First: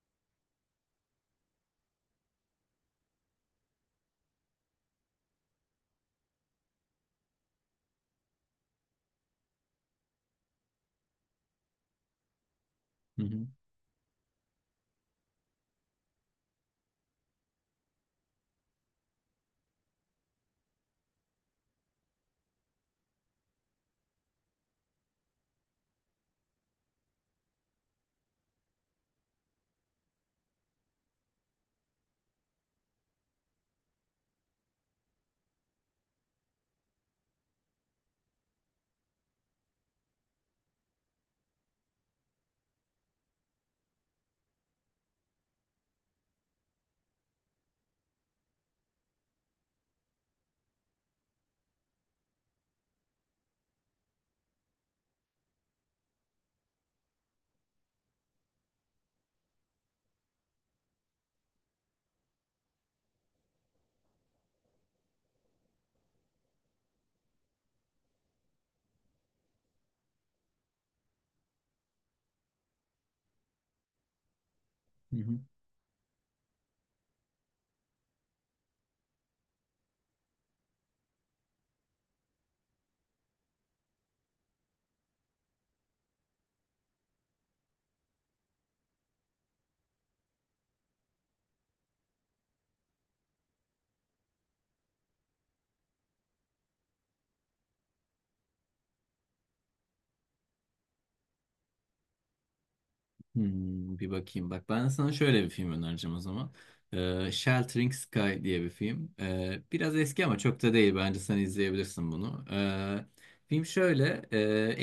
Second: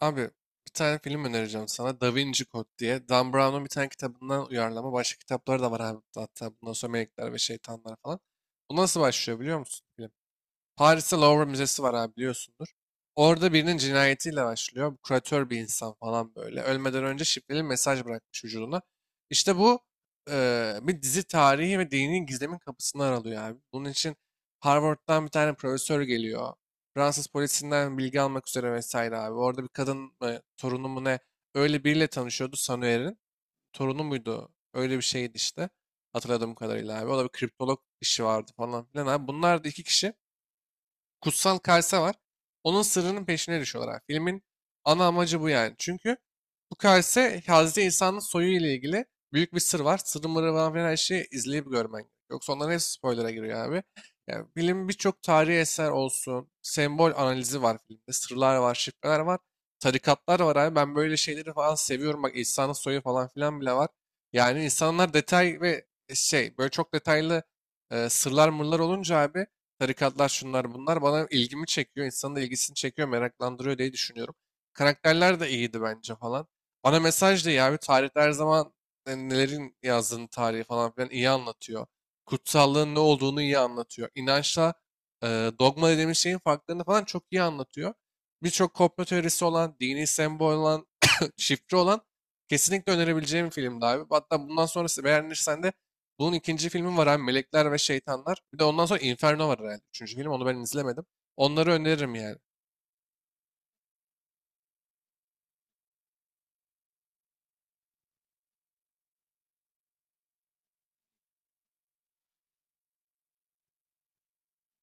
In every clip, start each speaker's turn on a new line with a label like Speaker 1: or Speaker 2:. Speaker 1: Abi bir tane film önereceğim sana. Da Vinci Code diye. Dan Brown'un bir tane kitabından uyarlama. Başka kitapları da var abi. Hatta bundan sonra Melekler ve Şeytanlar falan. Bu nasıl başlıyor biliyor musun? Paris'te Louvre Müzesi var abi biliyorsundur.
Speaker 2: Hı hı,
Speaker 1: Orada birinin cinayetiyle başlıyor. Bu Kuratör bir insan falan böyle. Ölmeden önce şifreli mesaj bırakmış vücuduna. İşte bu bir dizi tarihi ve dini gizlemin kapısını aralıyor abi. Bunun için Harvard'dan bir tane profesör geliyor. Fransız polisinden bilgi almak üzere vesaire abi. Orada bir kadın mı, torunu mu ne öyle biriyle tanışıyordu Sanuer'in. Torunu muydu? Öyle bir şeydi işte. Hatırladığım kadarıyla abi. O da bir kriptolog işi vardı falan filan abi. Bunlar da iki kişi kutsal kase var. Onun sırrının peşine düşüyorlar abi. Filmin ana amacı bu yani. Çünkü bu kase Hazreti İsa'nın soyu ile ilgili büyük bir sır var. Sırrı mırrı falan her şeyi izleyip görmen. Yoksa onların hepsi spoiler'a giriyor abi. Yani film birçok tarihi eser olsun. Sembol analizi var filmde. Sırlar var, şifreler var. Tarikatlar var abi. Ben böyle şeyleri falan seviyorum. Bak İsa'nın soyu falan filan bile var. Yani insanlar detay ve şey böyle çok detaylı sırlar mırlar olunca abi tarikatlar şunlar bunlar bana ilgimi çekiyor. İnsanın da ilgisini çekiyor, meraklandırıyor diye düşünüyorum.
Speaker 2: hı
Speaker 1: Karakterler
Speaker 2: hı.
Speaker 1: de iyiydi bence falan. Bana mesaj da iyi abi. Tarihte her zaman nelerin yazdığını tarihi falan filan iyi anlatıyor. Kutsallığın ne olduğunu iyi anlatıyor. İnançla e, dogma dediğimiz şeyin farklarını falan çok iyi anlatıyor. Birçok komplo teorisi olan, dini sembol olan, şifre olan kesinlikle önerebileceğim bir filmdi abi. Hatta bundan sonrası beğenirsen de bunun ikinci filmi var abi Melekler ve Şeytanlar. Bir de ondan sonra Inferno var herhalde. Üçüncü film onu ben izlemedim. Onları öneririm yani.
Speaker 2: Hmm, bir bakayım. Bak ben sana şöyle bir film önereceğim o zaman. Sheltering Sky diye bir film. Biraz eski ama çok da değil. Bence sen izleyebilirsin bunu. Film şöyle.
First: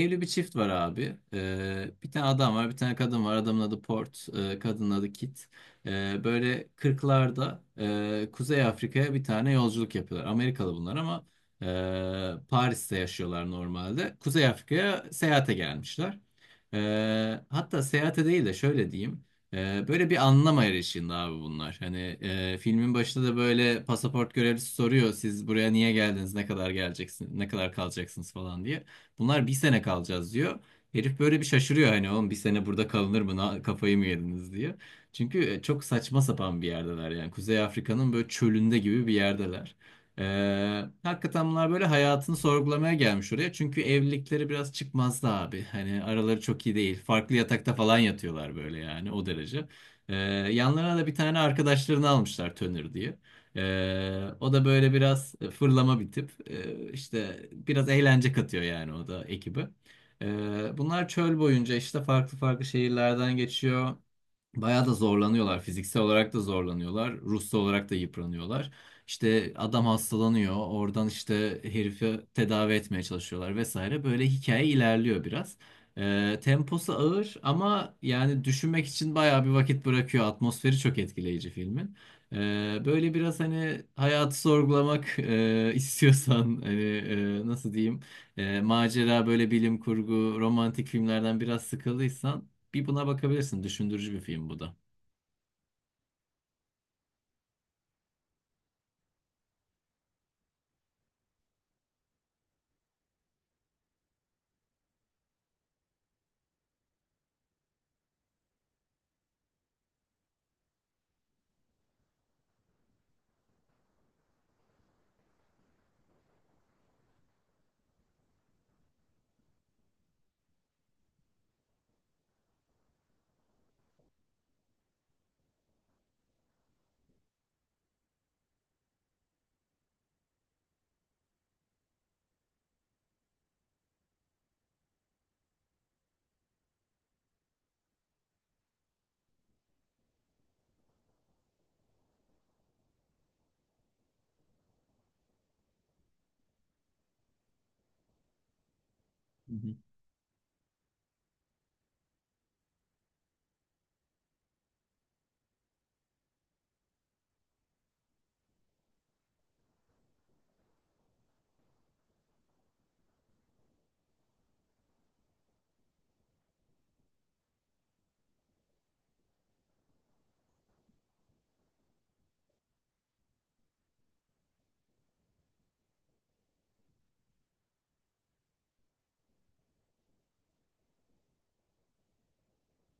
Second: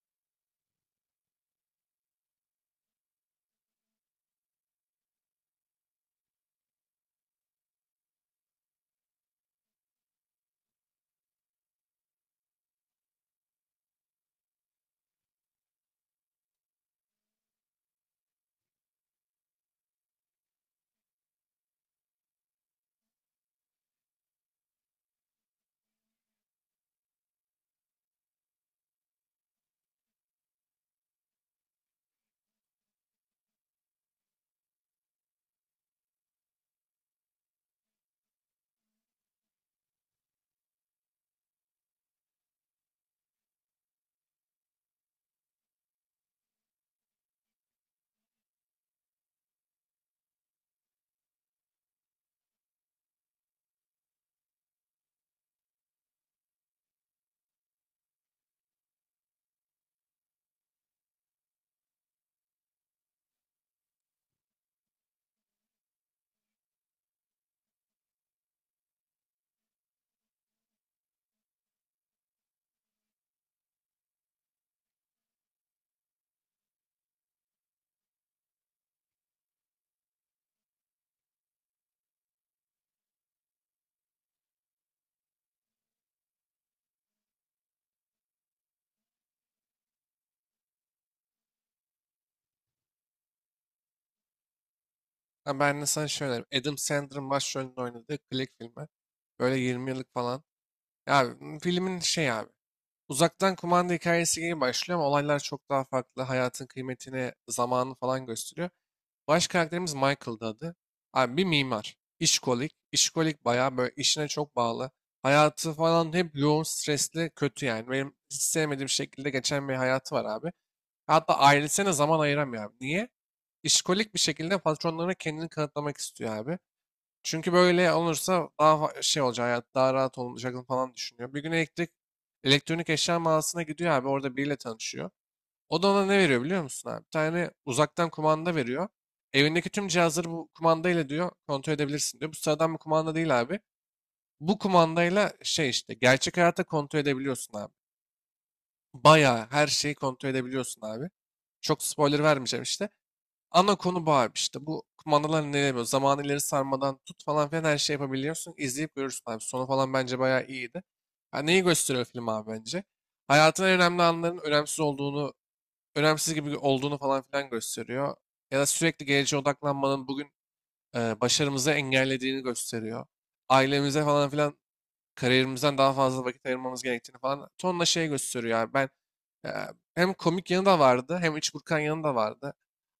Speaker 2: Evli bir çift var abi. Bir tane adam var, bir tane kadın var. Adamın adı Port, kadının adı Kit. Böyle 40'larda Kuzey Afrika'ya bir tane yolculuk yapıyorlar. Amerikalı bunlar ama Paris'te yaşıyorlar normalde. Kuzey Afrika'ya seyahate gelmişler. Hatta seyahate değil de şöyle diyeyim. Böyle bir anlam arayışında abi bunlar. Hani filmin başında da böyle pasaport görevlisi soruyor. Siz buraya niye geldiniz? Ne kadar geleceksiniz? Ne kadar kalacaksınız falan diye. Bunlar bir sene kalacağız diyor. Herif böyle bir şaşırıyor hani oğlum bir sene burada kalınır mı? Kafayı mı yediniz diye. Çünkü çok saçma sapan bir yerdeler yani. Kuzey Afrika'nın böyle çölünde gibi bir yerdeler. Hakikaten bunlar böyle hayatını sorgulamaya gelmiş oraya. Çünkü evlilikleri biraz çıkmazdı abi. Hani araları çok iyi değil. Farklı yatakta falan yatıyorlar böyle yani o derece. Yanlarına da bir tane arkadaşlarını almışlar Tönür diye. O da böyle biraz fırlama bir tip. İşte biraz eğlence katıyor yani o da ekibi. Bunlar çöl boyunca işte farklı farklı şehirlerden geçiyor. Bayağı da zorlanıyorlar. Fiziksel olarak da zorlanıyorlar. Ruhsal olarak da yıpranıyorlar. İşte adam hastalanıyor. Oradan işte herifi tedavi etmeye çalışıyorlar vesaire. Böyle hikaye ilerliyor biraz. Temposu ağır ama yani düşünmek için bayağı bir vakit bırakıyor. Atmosferi çok etkileyici filmin. Böyle biraz hani hayatı sorgulamak istiyorsan hani nasıl diyeyim macera böyle bilim kurgu romantik filmlerden biraz sıkıldıysan bir buna bakabilirsin. Düşündürücü bir film bu da.
Speaker 1: Ha, ben de sana şey öneririm. Adam Sandler'ın başrolünde oynadığı Click filmi. Böyle 20 yıllık falan. Filmin şey abi. Uzaktan kumanda hikayesi gibi başlıyor ama olaylar çok daha farklı. Hayatın kıymetini, zamanı falan gösteriyor. Baş karakterimiz Michael'dı adı. Abi bir mimar. İşkolik. İşkolik bayağı böyle işine çok bağlı. Hayatı falan hep yoğun, stresli, kötü yani. Benim hiç sevmediğim şekilde geçen bir hayatı var abi. Hatta ailesine zaman ayıramıyor abi. Niye? İşkolik bir şekilde patronlarına kendini kanıtlamak istiyor abi. Çünkü böyle olursa daha şey olacak, hayat daha rahat olacak falan düşünüyor. Bir gün elektrik, elektronik eşya mağazasına gidiyor abi. Orada biriyle tanışıyor. O da ona ne veriyor biliyor musun abi? Bir tane uzaktan kumanda veriyor. Evindeki tüm cihazları bu kumandayla diyor kontrol edebilirsin diyor. Bu sıradan bir kumanda değil abi. Bu kumandayla şey işte gerçek hayata kontrol edebiliyorsun abi. Bayağı her şeyi kontrol edebiliyorsun abi. Çok spoiler vermeyeceğim işte. Ana konu bu abi işte. Bu kumandalar ne demiyor? Zamanı ileri sarmadan tut falan filan her şey yapabiliyorsun. İzleyip görürsün abi. Sonu falan bence bayağı iyiydi. Ha, neyi gösteriyor film abi bence? Hayatın en önemli anların önemsiz olduğunu önemsiz gibi olduğunu falan filan gösteriyor. Ya da sürekli geleceğe odaklanmanın bugün başarımızı engellediğini gösteriyor. Ailemize falan filan kariyerimizden daha fazla vakit ayırmamız gerektiğini falan tonla şey gösteriyor. Yani ben e, hem komik yanı da vardı hem iç burkan yanı da vardı.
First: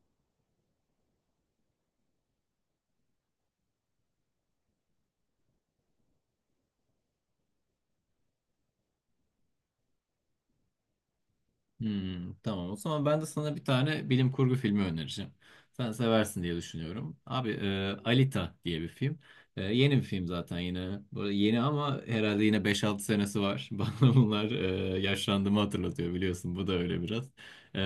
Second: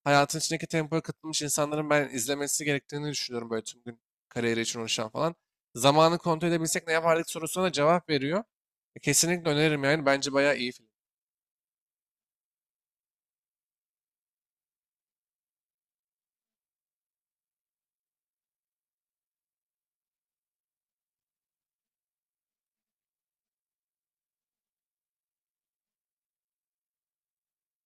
Speaker 1: Hayatın içindeki tempoya katılmış insanların ben izlemesi gerektiğini düşünüyorum böyle tüm gün kariyeri için uğraşan falan. Zamanı kontrol edebilsek ne yapardık sorusuna cevap veriyor. Kesinlikle öneririm yani. Bence bayağı iyi film.
Speaker 2: Hmm, tamam o zaman ben de sana bir tane bilim kurgu filmi önereceğim. Sen seversin diye düşünüyorum. Abi Alita diye bir film. Yeni bir film zaten yine. Böyle yeni ama herhalde yine beş altı senesi var. Bana bunlar yaşlandığımı hatırlatıyor biliyorsun. Bu da öyle biraz.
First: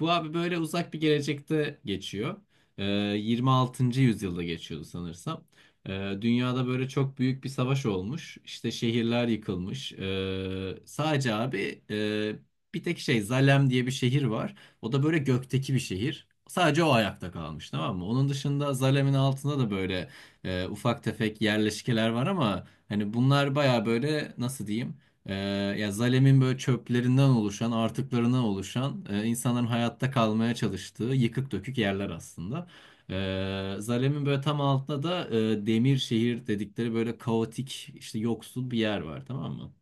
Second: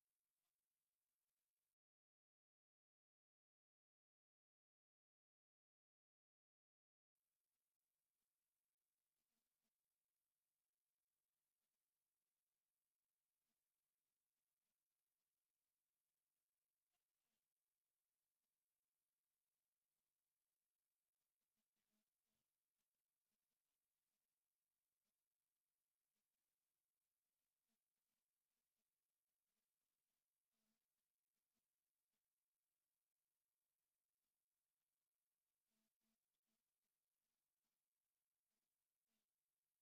Speaker 2: Bu abi böyle uzak bir gelecekte geçiyor. E, 26. yüzyılda geçiyordu sanırsam. E, Dünyada böyle çok büyük bir savaş olmuş. İşte şehirler yıkılmış. Sadece abi bir tek şey Zalem diye bir şehir var. O da böyle gökteki bir şehir. Sadece o ayakta kalmış, tamam mı? Onun dışında Zalem'in altında da böyle ufak tefek yerleşkeler var ama hani bunlar baya böyle nasıl diyeyim? E, Ya Zalem'in böyle çöplerinden oluşan, artıklarından oluşan insanların hayatta kalmaya çalıştığı yıkık dökük yerler aslında. Zalem'in böyle tam altında da Demir şehir dedikleri böyle kaotik işte yoksul bir yer var, tamam mı?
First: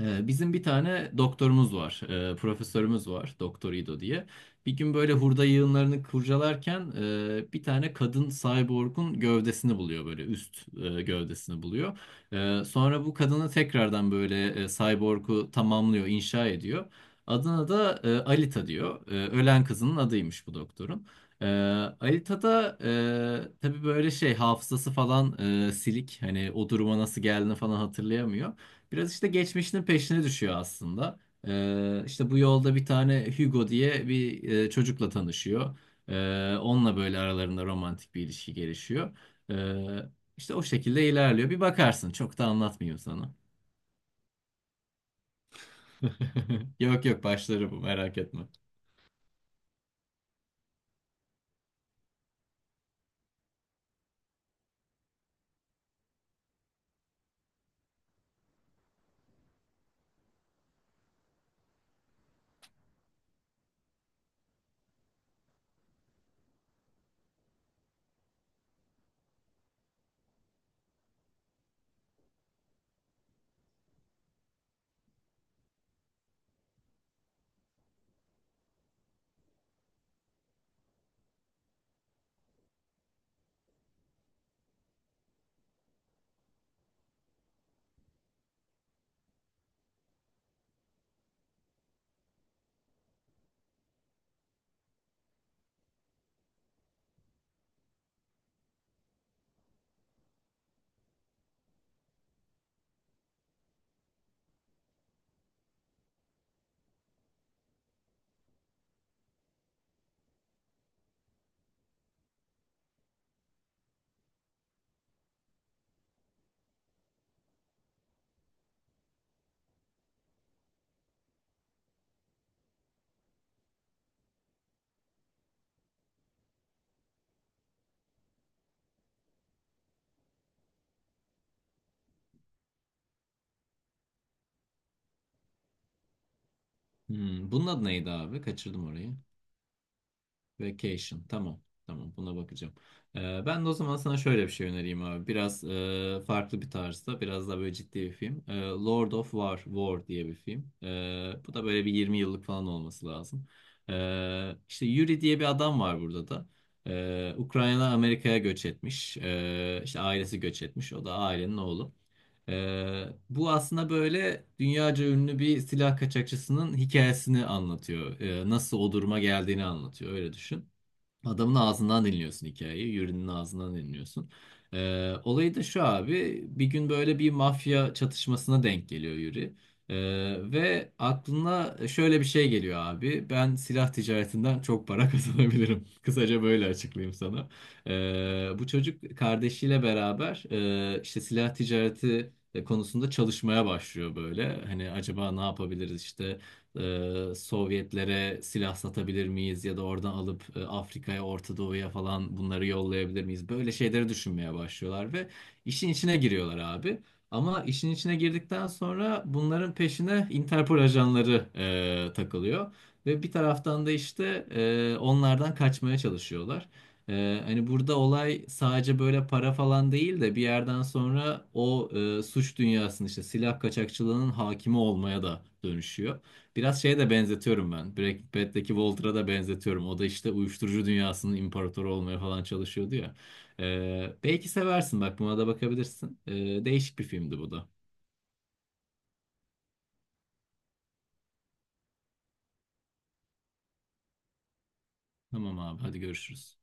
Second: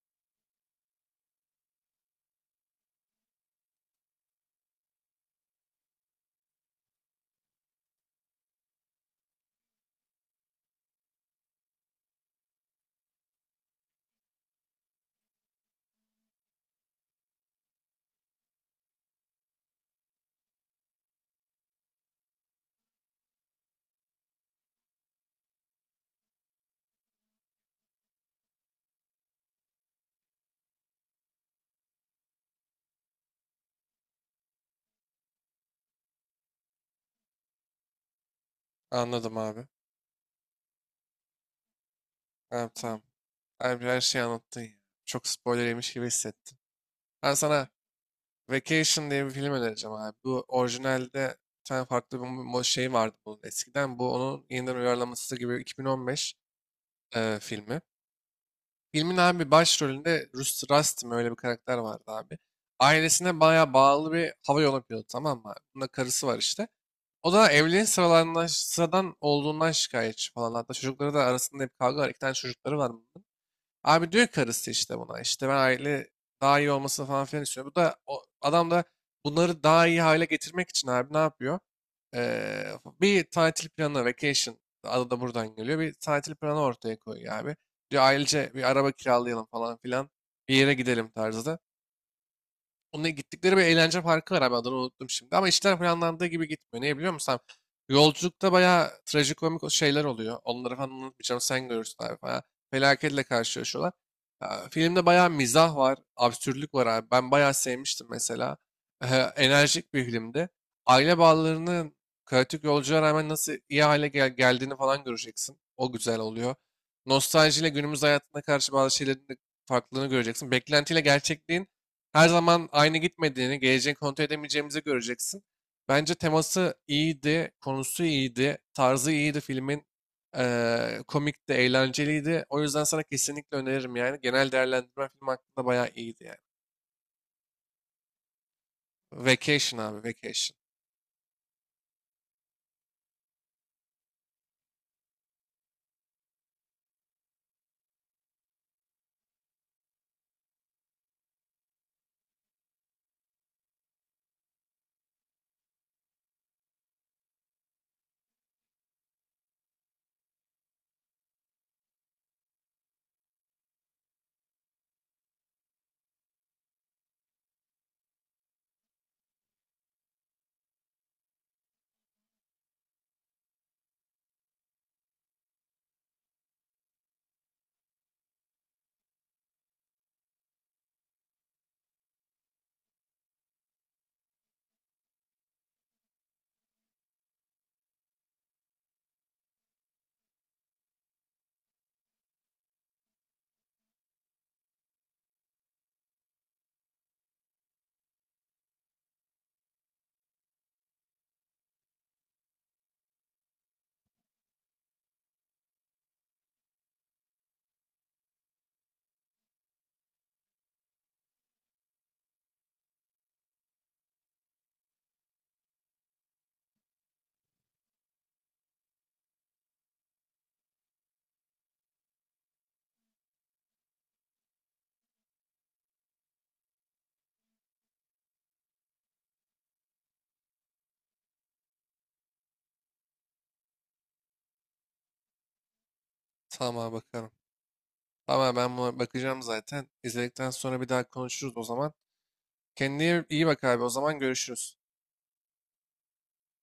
Speaker 2: Bizim bir tane doktorumuz var, profesörümüz var, Doktor İdo diye. Bir gün böyle hurda yığınlarını kurcalarken bir tane kadın cyborg'un gövdesini buluyor, böyle üst gövdesini buluyor. Sonra bu kadını tekrardan böyle cyborg'u tamamlıyor, inşa ediyor. Adına da Alita diyor. Ölen kızının adıymış bu doktorun. E, Alita da tabii böyle şey hafızası falan silik, hani o duruma nasıl geldiğini falan hatırlayamıyor. Biraz işte geçmişinin peşine düşüyor aslında. İşte bu yolda bir tane Hugo diye bir çocukla tanışıyor. Onunla böyle aralarında romantik bir ilişki gelişiyor.
Speaker 1: Anladım abi.
Speaker 2: Ee, işte o şekilde ilerliyor. Bir bakarsın. Çok da
Speaker 1: Evet,
Speaker 2: anlatmayayım
Speaker 1: tamam.
Speaker 2: sana.
Speaker 1: Abi her şeyi anlattın ya. Çok spoiler yemiş gibi hissettim.
Speaker 2: Yok yok,
Speaker 1: Ben sana
Speaker 2: başları bu, merak etme.
Speaker 1: Vacation diye bir film önereceğim abi. Bu orijinalde bir tane farklı bir şey vardı bunun eskiden. Bu onun yeniden uyarlaması gibi 2015 filmi. Filmin abi başrolünde Rus Rastim öyle bir karakter vardı abi. Ailesine bayağı bağlı bir hava yolu pilotu tamam mı abi? Bunda karısı var işte. O da evliliğin sıralarından, sıradan olduğundan şikayetçi falan. Hatta çocukları da arasında hep kavga var. İki tane çocukları var bunun. Abi diyor karısı işte buna işte ben aile daha iyi olmasını falan filan istiyorum. Bu da adam da bunları daha iyi hale getirmek için abi ne yapıyor? Ee, bir tatil planı, vacation adı da buradan geliyor. Bir tatil planı ortaya koyuyor abi. Diyor ailece bir araba kiralayalım falan filan bir yere gidelim tarzda. Onunla gittikleri bir eğlence parkı var abi adını unuttum şimdi. Ama işler planlandığı gibi gitmiyor. Niye biliyor musun abi? Yolculukta bayağı trajikomik şeyler oluyor. Onları falan unutmayacağım sen görürsün abi. Bayağı felaketle karşılaşıyorlar. Ya, filmde bayağı mizah var, absürtlük var abi. Ben bayağı sevmiştim mesela. Enerjik bir filmdi. Aile bağlarının kaotik yolculuğa rağmen nasıl iyi hale geldiğini falan göreceksin. O güzel oluyor. Nostaljiyle günümüz hayatına karşı bazı şeylerin de farklılığını göreceksin. Beklentiyle gerçekliğin her zaman aynı gitmediğini, geleceğini kontrol edemeyeceğimizi göreceksin. Bence teması iyiydi, konusu iyiydi, tarzı iyiydi filmin. Komikti, eğlenceliydi. O yüzden sana kesinlikle öneririm yani. Genel değerlendirme film hakkında bayağı iyiydi yani.
Speaker 2: Hmm, bunun adı neydi abi? Kaçırdım orayı.
Speaker 1: Vacation abi, Vacation.
Speaker 2: Vacation. Tamam. Tamam. Buna bakacağım. Ben de o zaman sana şöyle bir şey önereyim abi. Biraz farklı bir tarzda. Biraz daha böyle ciddi bir film. Lord of War. War diye bir film. Bu da böyle bir 20 yıllık falan olması lazım. İşte Yuri diye bir adam var burada da. Ukrayna Amerika'ya göç etmiş. İşte ailesi göç etmiş. O da ailenin oğlu. Bu aslında böyle dünyaca ünlü bir silah kaçakçısının hikayesini anlatıyor. Nasıl o duruma geldiğini anlatıyor. Öyle düşün. Adamın ağzından dinliyorsun hikayeyi, Yuri'nin ağzından dinliyorsun. Olayı da şu abi, bir gün böyle bir mafya çatışmasına denk geliyor Yuri. Ee, Ve aklına şöyle bir şey geliyor abi, ben silah ticaretinden çok para kazanabilirim. Kısaca böyle açıklayayım sana. Bu çocuk kardeşiyle beraber işte silah ticareti konusunda çalışmaya başlıyor böyle. Hani acaba ne yapabiliriz işte Sovyetlere silah satabilir miyiz ya da oradan alıp Afrika'ya, Orta Doğu'ya falan bunları yollayabilir miyiz? Böyle şeyleri düşünmeye başlıyorlar ve işin içine giriyorlar abi. Ama işin içine girdikten sonra bunların peşine Interpol ajanları takılıyor. Ve bir taraftan da işte onlardan kaçmaya çalışıyorlar. Hani burada olay sadece böyle para falan değil de bir yerden sonra o suç dünyasının işte silah kaçakçılığının hakimi olmaya da dönüşüyor. Biraz şeye de benzetiyorum ben. Breaking Bad'deki Walter'a da benzetiyorum. O da işte uyuşturucu dünyasının imparatoru olmaya falan çalışıyordu ya. Belki seversin, bak buna da bakabilirsin.
Speaker 1: Tamam abi,
Speaker 2: Değişik bir
Speaker 1: bakarım.
Speaker 2: filmdi bu da.
Speaker 1: Tamam ben buna bakacağım zaten. İzledikten sonra bir daha konuşuruz o zaman. Kendine iyi bak abi. O zaman görüşürüz.
Speaker 2: Tamam abi, hadi görüşürüz.